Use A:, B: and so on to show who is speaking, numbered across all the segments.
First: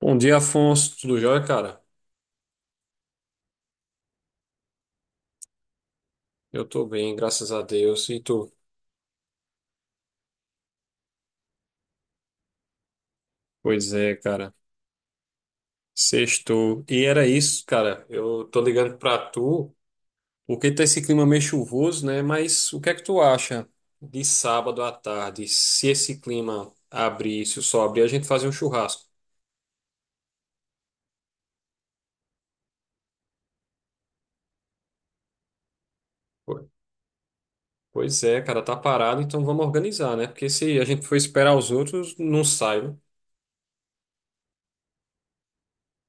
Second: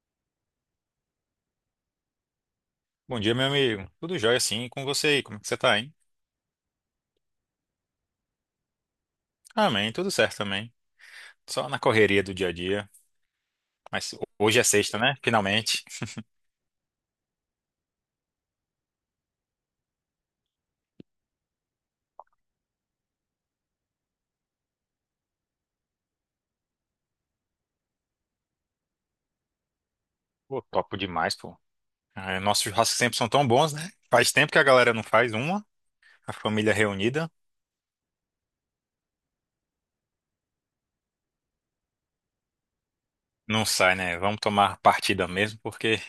A: Bom dia, Afonso. Tudo jóia, cara?
B: Bom dia, meu amigo. Tudo jóia, sim. E com você aí? Como é que você tá, hein?
A: Eu tô bem, graças a Deus. E tu?
B: Amém, tudo certo também. Só na correria do dia a dia.
A: Pois
B: Mas
A: é, cara.
B: hoje é sexta, né? Finalmente.
A: Sextou. E era isso, cara. Eu tô ligando pra tu, porque tá esse clima meio chuvoso, né? Mas o que é que tu acha de sábado à tarde, se esse clima abrir, se o sol abrir, a gente fazer um churrasco?
B: Pô, topo demais, pô. Ah, nossos churrascos sempre são tão bons, né? Faz tempo que a galera não faz uma, a
A: Po-
B: família reunida.
A: Pois é, cara, tá parado, então vamos organizar, né? Porque se a gente for esperar os outros, não sai, né?
B: Não sai, né? Vamos tomar partida mesmo, porque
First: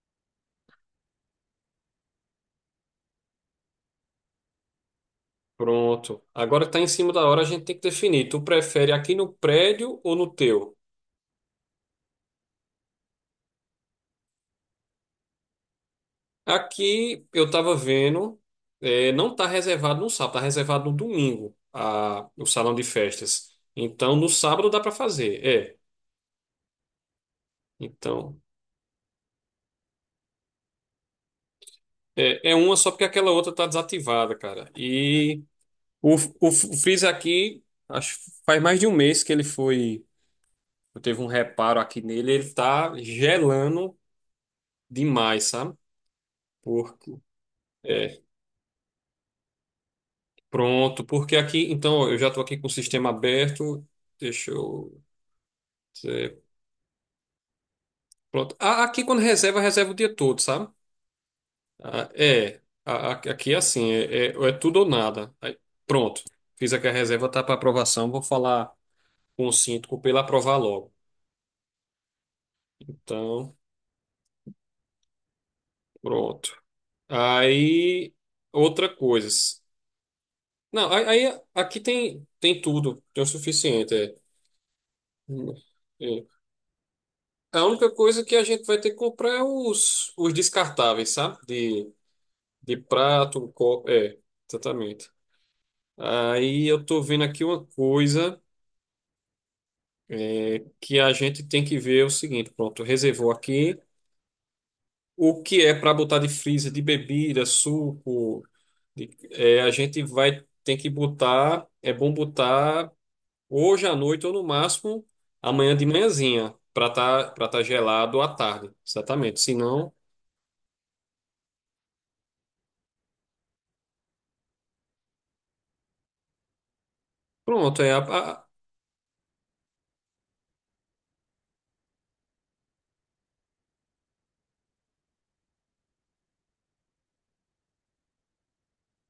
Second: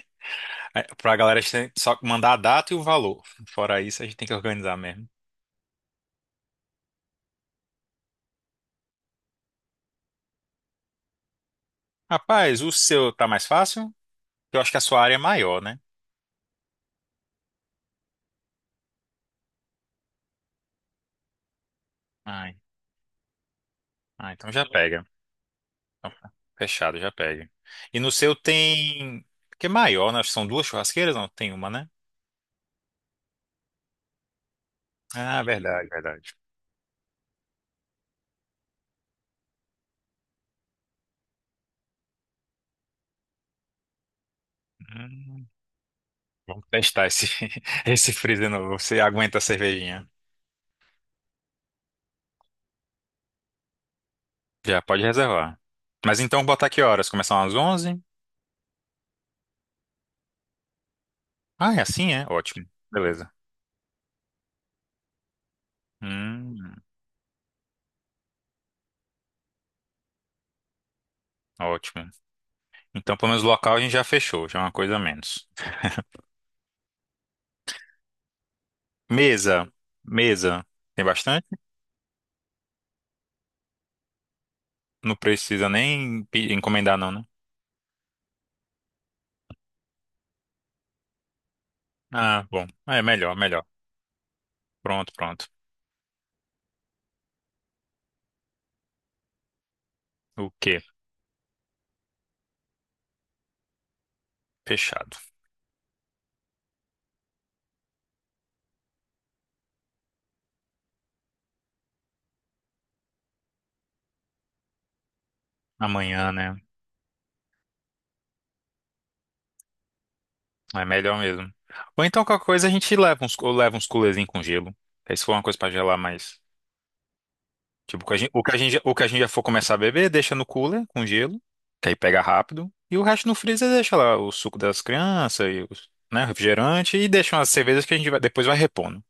B: é, pra galera a gente tem que só mandar a data e o valor. Fora isso, a gente tem que organizar mesmo.
A: Pronto. Agora tá em cima da hora, a gente tem que definir. Tu prefere aqui no prédio ou no teu?
B: Rapaz, o seu tá mais fácil? Eu acho que a sua área é maior, né?
A: Aqui eu estava vendo, não está reservado no sábado, está reservado no domingo o
B: Ai,
A: salão de festas. Então no
B: ah, então já
A: sábado dá para
B: pega.
A: fazer, é.
B: Opa, fechado, já pede. E no seu
A: Então
B: tem. Que é maior, né? São duas churrasqueiras? Não, tem uma, né?
A: é uma só porque aquela outra está desativada, cara. E
B: Ah, verdade, verdade.
A: o aqui, acho que faz mais de um mês que ele foi, eu teve um reparo aqui nele, ele tá gelando demais,
B: Hum,
A: sabe?
B: vamos testar
A: Porque,
B: esse, esse
A: é,
B: freezer novo. Você aguenta a cervejinha?
A: porque aqui, então ó, eu já estou aqui com o sistema aberto, deixa
B: Já
A: eu.
B: pode reservar. Mas então, botar que horas? Começar às 11?
A: Pronto. Aqui quando reserva, reserva o dia todo, sabe?
B: Ah, é
A: Ah,
B: assim, é?
A: é.
B: Ótimo. Beleza.
A: Aqui é assim, é tudo ou nada. Aí, pronto. Fiz
B: Hum,
A: aqui a reserva, tá para aprovação. Vou falar com o síndico para ele aprovar logo.
B: ótimo. Então, pelo menos o
A: Então,
B: local a gente já fechou, já é uma coisa a menos.
A: pronto. Aí, outra coisa.
B: Mesa. Mesa.
A: Não,
B: Tem
A: aí
B: bastante?
A: aqui tem tudo. Tem o suficiente. É.
B: Não precisa nem
A: É.
B: encomendar, não, né?
A: A única coisa que a gente vai ter que comprar é os descartáveis, sabe? De,
B: Ah, bom.
A: de
B: É melhor,
A: prato,
B: melhor.
A: copo. É, exatamente.
B: Pronto, pronto.
A: Aí eu tô vendo aqui uma coisa
B: O quê?
A: que a gente tem que ver é o seguinte, pronto, reservou aqui
B: Fechado.
A: o que é para botar de freezer de bebida, suco, a gente vai ter que botar, é bom botar hoje à noite ou no máximo amanhã de
B: Amanhã,
A: manhãzinha
B: né?
A: para tá gelado à tarde, exatamente. Se não,
B: É melhor mesmo. Ou então qualquer coisa a gente leva uns coolerzinhos com gelo. Aí se for uma coisa pra gelar mais.
A: pronto,
B: Tipo, o que a gente, o
A: a-
B: que a gente, já- o que a gente já for começar a beber, deixa no cooler com gelo, que aí pega rápido. E o resto no freezer deixa lá o suco das crianças e os, né, refrigerante e deixa umas cervejas que a gente vai, depois vai repondo.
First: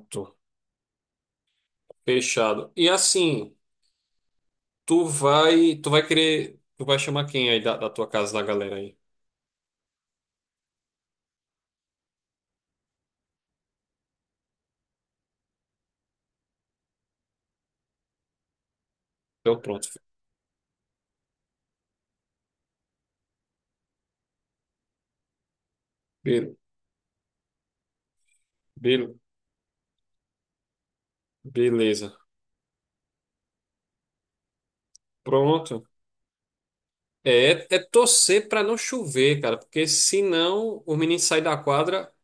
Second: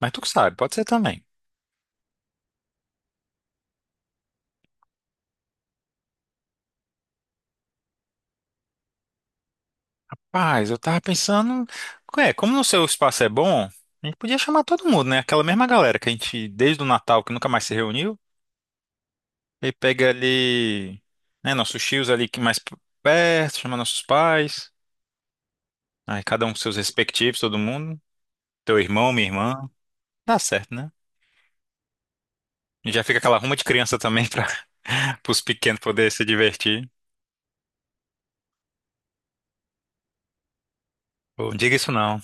B: Mas tu que sabe, pode ser também.
A: fechado. E assim, tu vai chamar quem aí da tua casa da galera aí?
B: Mas eu tava pensando, como no seu espaço é bom, a gente podia chamar todo mundo, né? Aquela mesma galera que a gente desde o Natal que nunca mais se reuniu.
A: Então
B: E
A: pronto.
B: pega ali, né, nossos tios ali que mais perto, chama nossos pais. Aí cada um com seus respectivos, todo mundo. Teu irmão,
A: Be-
B: minha irmã. Dá certo, né?
A: Beleza.
B: E já fica aquela ruma de criança também para os pequenos
A: Pronto.
B: poderem se divertir.
A: É torcer para não chover, cara, porque senão o menino sai
B: Pô,
A: da
B: não diga isso
A: quadra,
B: não.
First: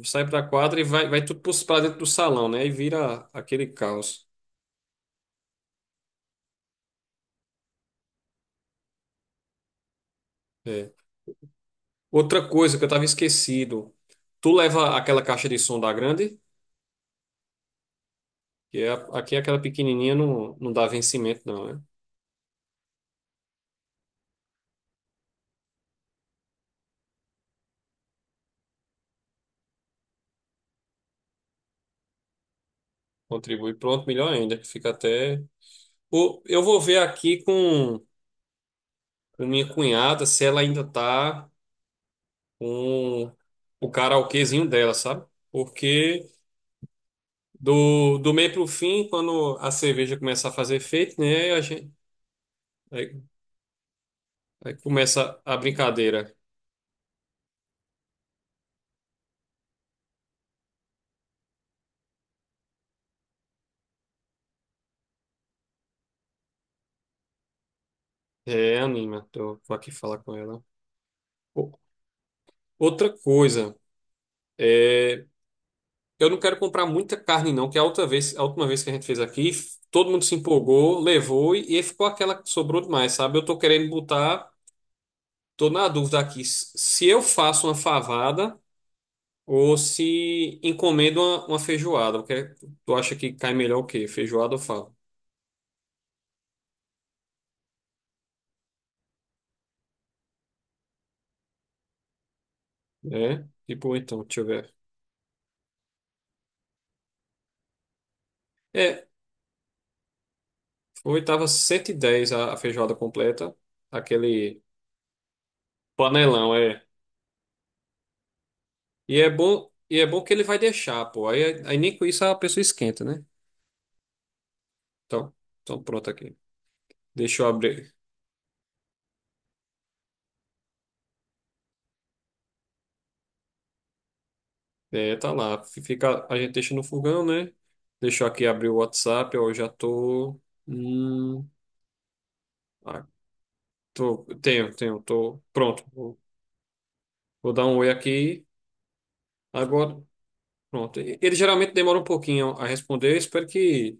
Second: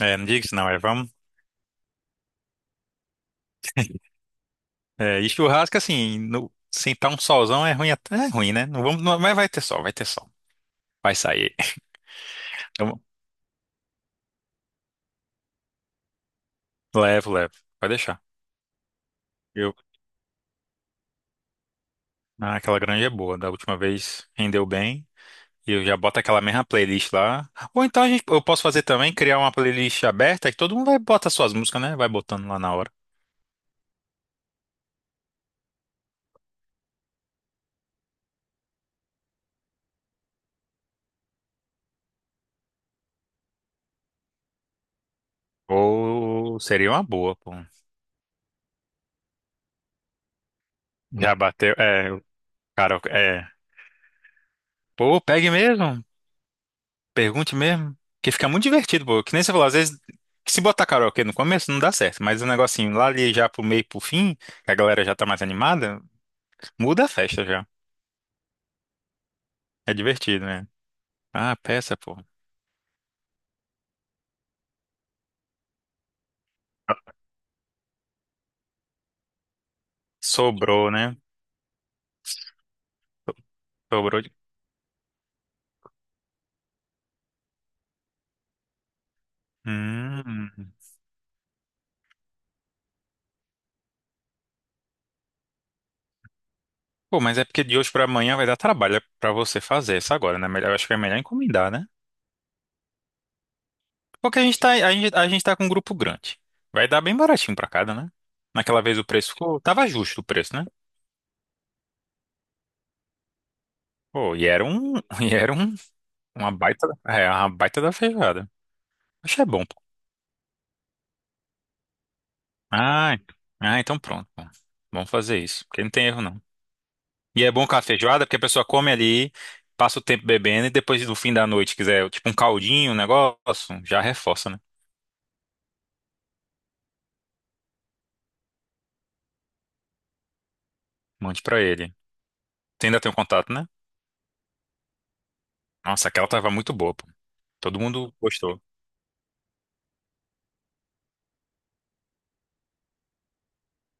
B: É, não
A: sai pra
B: diga isso não,
A: quadra
B: é,
A: e vai,
B: vamos.
A: vai tudo pra dentro do salão, né? E vira aquele caos.
B: É, e churrasco, assim, no, sentar um solzão é ruim, até, é ruim, né? Não vamos, mas vai ter sol, vai ter sol.
A: É.
B: Vai sair.
A: Outra coisa que eu
B: Então,
A: tava esquecido. Tu leva aquela caixa de som da grande,
B: levo, levo. Vai deixar.
A: que é, aqui é aquela
B: Eu,
A: pequenininha não, não dá vencimento não, né?
B: aquela granja é boa. Da última vez rendeu bem. E eu já boto aquela mesma playlist lá. Ou então eu posso fazer também, criar uma playlist aberta que todo mundo vai botar suas músicas, né? Vai botando lá na hora.
A: Contribui. Pronto, melhor ainda, que fica até... Ou eu vou ver aqui com minha cunhada se ela ainda tá... com o karaokezinho dela, sabe? Porque
B: Ou seria uma boa, pô.
A: do meio pro fim, quando a cerveja começa a fazer efeito,
B: Já
A: né? A
B: bateu.
A: gente,
B: É, o cara,
A: aí,
B: é.
A: aí
B: Pô,
A: começa
B: pegue
A: a
B: mesmo.
A: brincadeira.
B: Pergunte mesmo. Que fica muito divertido, pô. Que nem você falou, às vezes, se botar karaokê no começo não dá certo, mas o negocinho lá ali já pro meio, pro fim, que a galera já tá mais animada, muda a festa já.
A: É, anima, tô, vou aqui
B: É
A: falar com
B: divertido,
A: ela.
B: né? Ah,
A: O-
B: peça, pô.
A: Outra coisa, é, eu não quero comprar muita carne, não, que a outra vez, a última vez que a gente fez aqui, todo mundo se
B: Sobrou,
A: empolgou,
B: né?
A: levou e ficou aquela que sobrou demais, sabe? Eu tô querendo
B: Sobrou de.
A: botar, tô na dúvida aqui, se eu faço uma favada. Ou
B: Hum.
A: se encomenda uma feijoada. Tu acha que cai melhor o quê? Feijoada ou fava?
B: Pô, mas é porque de hoje pra amanhã vai dar trabalho é pra você fazer isso agora, né? Eu acho que é melhor encomendar, né?
A: É? Tipo, então,
B: Porque
A: deixa eu ver.
B: a gente tá com um grupo grande. Vai dar bem baratinho pra cada, né? Naquela vez o
A: É,
B: preço ficou, tava justo o preço, né?
A: foi, tava 110 a feijoada completa.
B: Pô, e
A: Aquele
B: era um, e era um,
A: panelão, é.
B: uma baita da feijoada.
A: E é
B: Acho que é bom,
A: bom,
B: pô.
A: e é bom que ele vai deixar, pô. Aí, aí nem com isso a pessoa esquenta,
B: Ah,
A: né?
B: ent- então pronto, pô. Vamos
A: Então,
B: fazer isso,
A: então
B: porque não tem
A: pronto
B: erro
A: aqui.
B: não.
A: Deixa
B: E
A: eu
B: é bom com a
A: abrir.
B: feijoada, porque a pessoa come ali, passa o tempo bebendo e depois no fim da noite quiser, tipo um caldinho, um negócio, já reforça, né?
A: É, tá lá. Fica, a gente deixa no fogão, né? Deixa eu aqui abrir o WhatsApp, ó, eu já tô.
B: Mande
A: Hum,
B: pra ele. Você ainda
A: ah,
B: tem o contato, né?
A: tô, tenho, tô pronto.
B: Nossa, aquela tava muito boa, pô.
A: Vou dar um
B: Todo
A: oi
B: mundo
A: aqui.
B: gostou.
A: Agora, pronto. Ele geralmente demora um pouquinho a responder. Eu espero que.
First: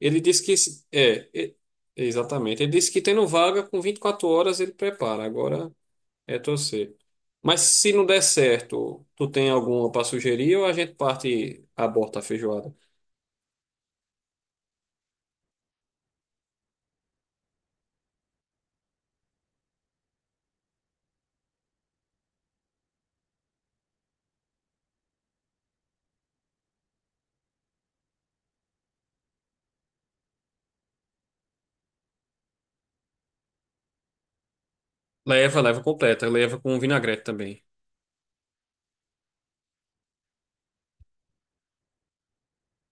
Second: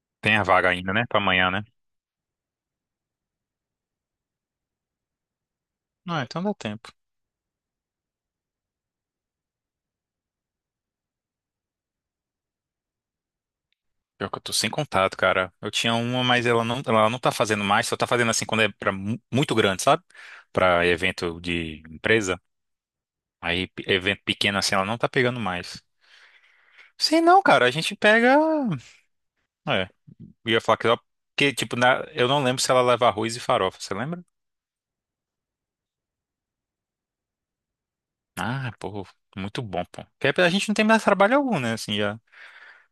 A: Ele
B: Tem a
A: disse que.
B: vaga ainda, né? Pra amanhã, né?
A: Exatamente. Ele disse que tendo vaga, com 24 horas ele prepara. Agora
B: Ah,
A: é
B: então dá tempo.
A: torcer. Mas se não der certo, tu tem alguma para sugerir ou a gente parte, e aborta a feijoada?
B: Pior que eu tô sem contato, cara. Eu tinha uma, mas ela não tá fazendo mais, só tá fazendo assim quando é pra muito grande, sabe? Pra evento de empresa. Aí, evento pequeno assim, ela não tá pegando mais. Sim, não, cara, a gente pega. É, eu ia falar que só. Porque, tipo, eu não lembro se ela leva arroz e farofa, você lembra?
A: Leva, leva completa. Leva com vinagrete também.
B: Ah, pô, muito bom, pô. Porque a gente não tem mais trabalho algum, né? Assim, já.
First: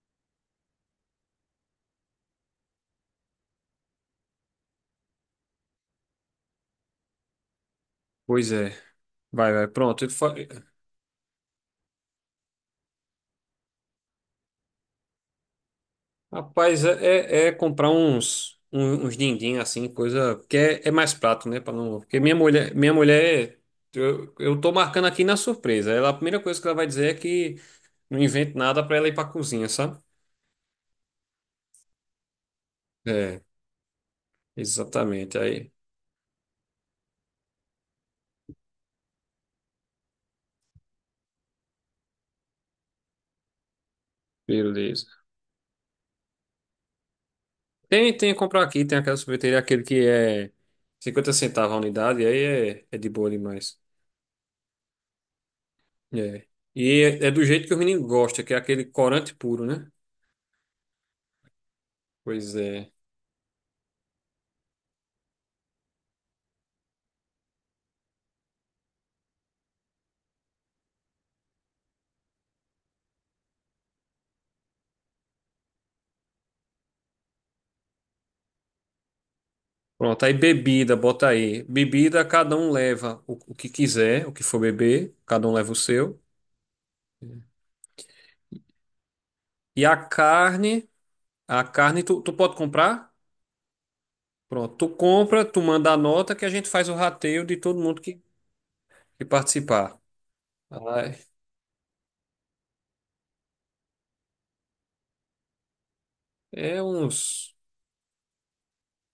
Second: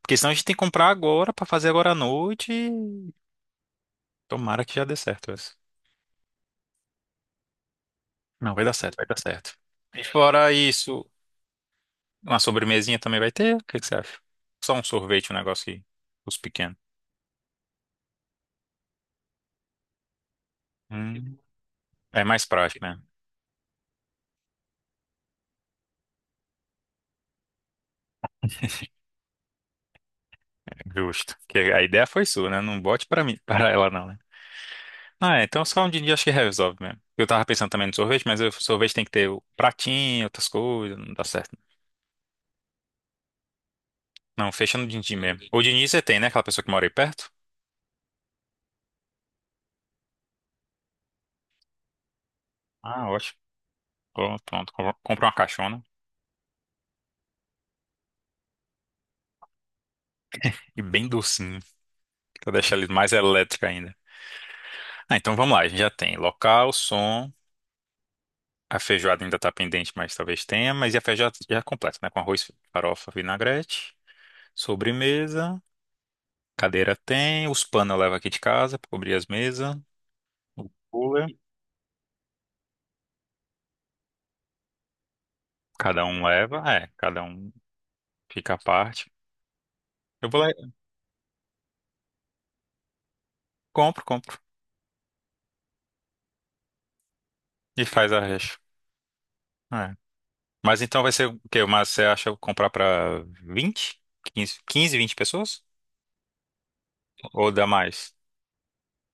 B: Porque senão a gente tem que comprar agora pra fazer agora à noite, e tomara que já dê certo essa.
A: Pois
B: Não, vai
A: é.
B: dar certo, vai dar
A: Vai,
B: certo.
A: vai. Pronto.
B: E fora isso, uma sobremesinha também vai ter? O que que você acha? Só um sorvete, um negócio que os pequenos.
A: Rapaz, é comprar uns din-din, assim, coisa, que é mais
B: Hum,
A: prato, né? Para não, porque
B: é
A: minha
B: mais
A: mulher,
B: prático,
A: minha
B: né?
A: mulher, eu tô marcando aqui na surpresa. Ela, a primeira coisa que ela vai dizer é que não invento nada para ela ir pra cozinha, sabe?
B: Justo. Porque a ideia foi sua, né? Não bote pra mim,
A: É,
B: para ela não, né?
A: exatamente.
B: Então
A: Aí,
B: só um dia acho que resolve mesmo. Eu tava pensando também no sorvete, mas o sorvete tem que ter o pratinho, outras coisas, não dá certo. Não, fecha no din-din
A: beleza.
B: mesmo. O din-din você tem, né? Aquela pessoa que mora aí perto?
A: Tem que comprar aqui, tem aquela sorveteria, aquele que é 50 centavos a unidade, aí é de
B: Ah,
A: boa
B: ótimo.
A: demais.
B: Pronto, pronto. Compra uma caixona.
A: É. E é do jeito que o menino gosta, que é aquele corante puro, né?
B: E bem docinho, pra
A: Pois
B: deixar ele
A: é.
B: mais elétrico ainda. Ah, então vamos lá, a gente já tem local, som, a feijoada ainda tá pendente, mas talvez tenha, mas e a feijoada já é completa, né? Com arroz, farofa, vinagrete, sobremesa, cadeira tem, os panos eu levo aqui de casa pra cobrir as mesas,
A: Pronto, aí
B: o
A: bebida,
B: cooler,
A: bota aí. Bebida, cada um leva o que quiser, o que for beber, cada um leva o
B: cada
A: seu.
B: um leva, é, cada um fica à parte.
A: E a
B: Eu vou lá, e
A: carne, a carne tu pode comprar?
B: compro
A: Pronto, tu compra, tu manda a nota que a gente faz o rateio de todo
B: e
A: mundo
B: faz a
A: que,
B: recha.
A: que
B: É.
A: participar.
B: Mas então vai
A: Ai,
B: ser o quê? Mas você acha comprar pra 20 15 15 20 pessoas?
A: é
B: Ou
A: uns,
B: dá mais?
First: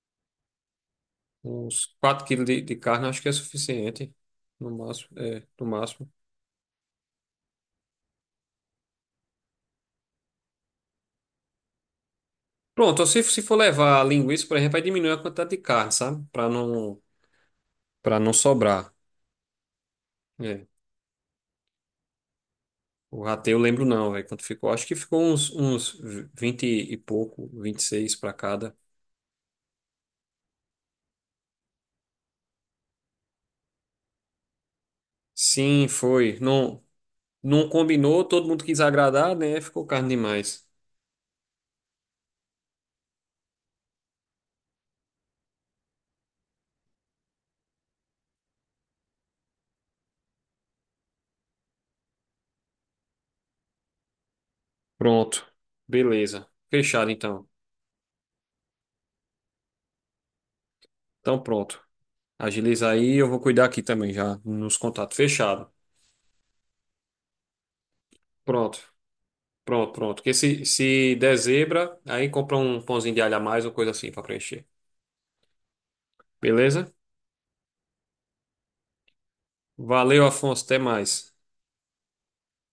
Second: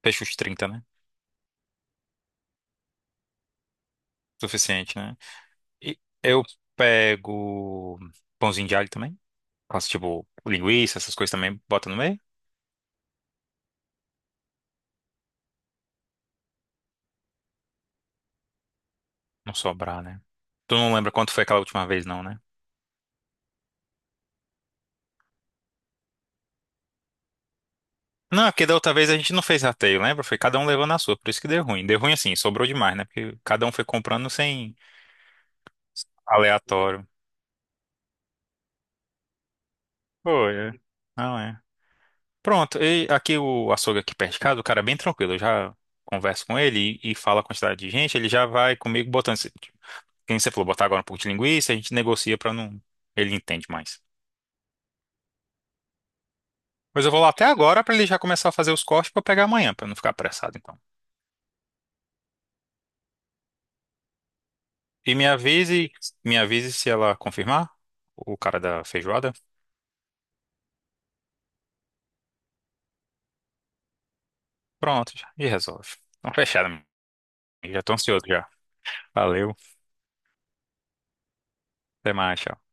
B: Fecha os 30, né?
A: uns 4 quilos de carne, acho que é suficiente. No
B: Suficiente, né?
A: máximo, no
B: E
A: máximo.
B: eu pego pãozinho de alho também. Faço tipo linguiça, essas coisas também, bota no meio.
A: Pronto, se for levar linguiça, por exemplo, aí diminui a quantidade de carne, sabe? Para não sobrar.
B: Não sobrar, né?
A: É.
B: Tu não lembra quanto foi aquela última vez, não, né?
A: O rateio eu lembro não, velho, quanto ficou. Acho que ficou uns 20 e pouco, 26 para
B: Não, é porque da
A: cada.
B: outra vez a gente não fez rateio, lembra? Foi cada um levando a sua, por isso que deu ruim. Deu ruim assim, sobrou demais, né? Porque cada um foi comprando sem
A: Sim, foi. Não,
B: aleatório.
A: não combinou, todo mundo quis agradar, né? Ficou carne
B: Foi,
A: demais.
B: é. Não é. Pronto, e aqui o açougue aqui perto de casa, o cara é bem tranquilo. Eu já converso com ele e falo a quantidade de gente, ele já vai comigo botando. Quem você falou, botar agora um pouco de linguiça, a gente negocia pra não. Ele entende mais.
A: Pronto. Beleza.
B: Mas
A: Fechado
B: eu vou lá até
A: então.
B: agora pra ele já começar a fazer os cortes pra eu pegar amanhã, pra eu não ficar apressado, então.
A: Então pronto. Agiliza aí, eu vou cuidar aqui também já nos
B: E
A: contatos. Fechado.
B: me avise se ela confirmar o cara
A: Pronto.
B: da feijoada.
A: Pronto, pronto. Porque se der zebra, aí compra um pãozinho de alho a mais ou coisa assim para preencher.
B: Pronto, já, e resolve. Então, fechado, amigo.
A: Beleza?
B: Já tô ansioso já. Valeu,
A: Valeu, Afonso. Até mais.
B: até mais. Tchau.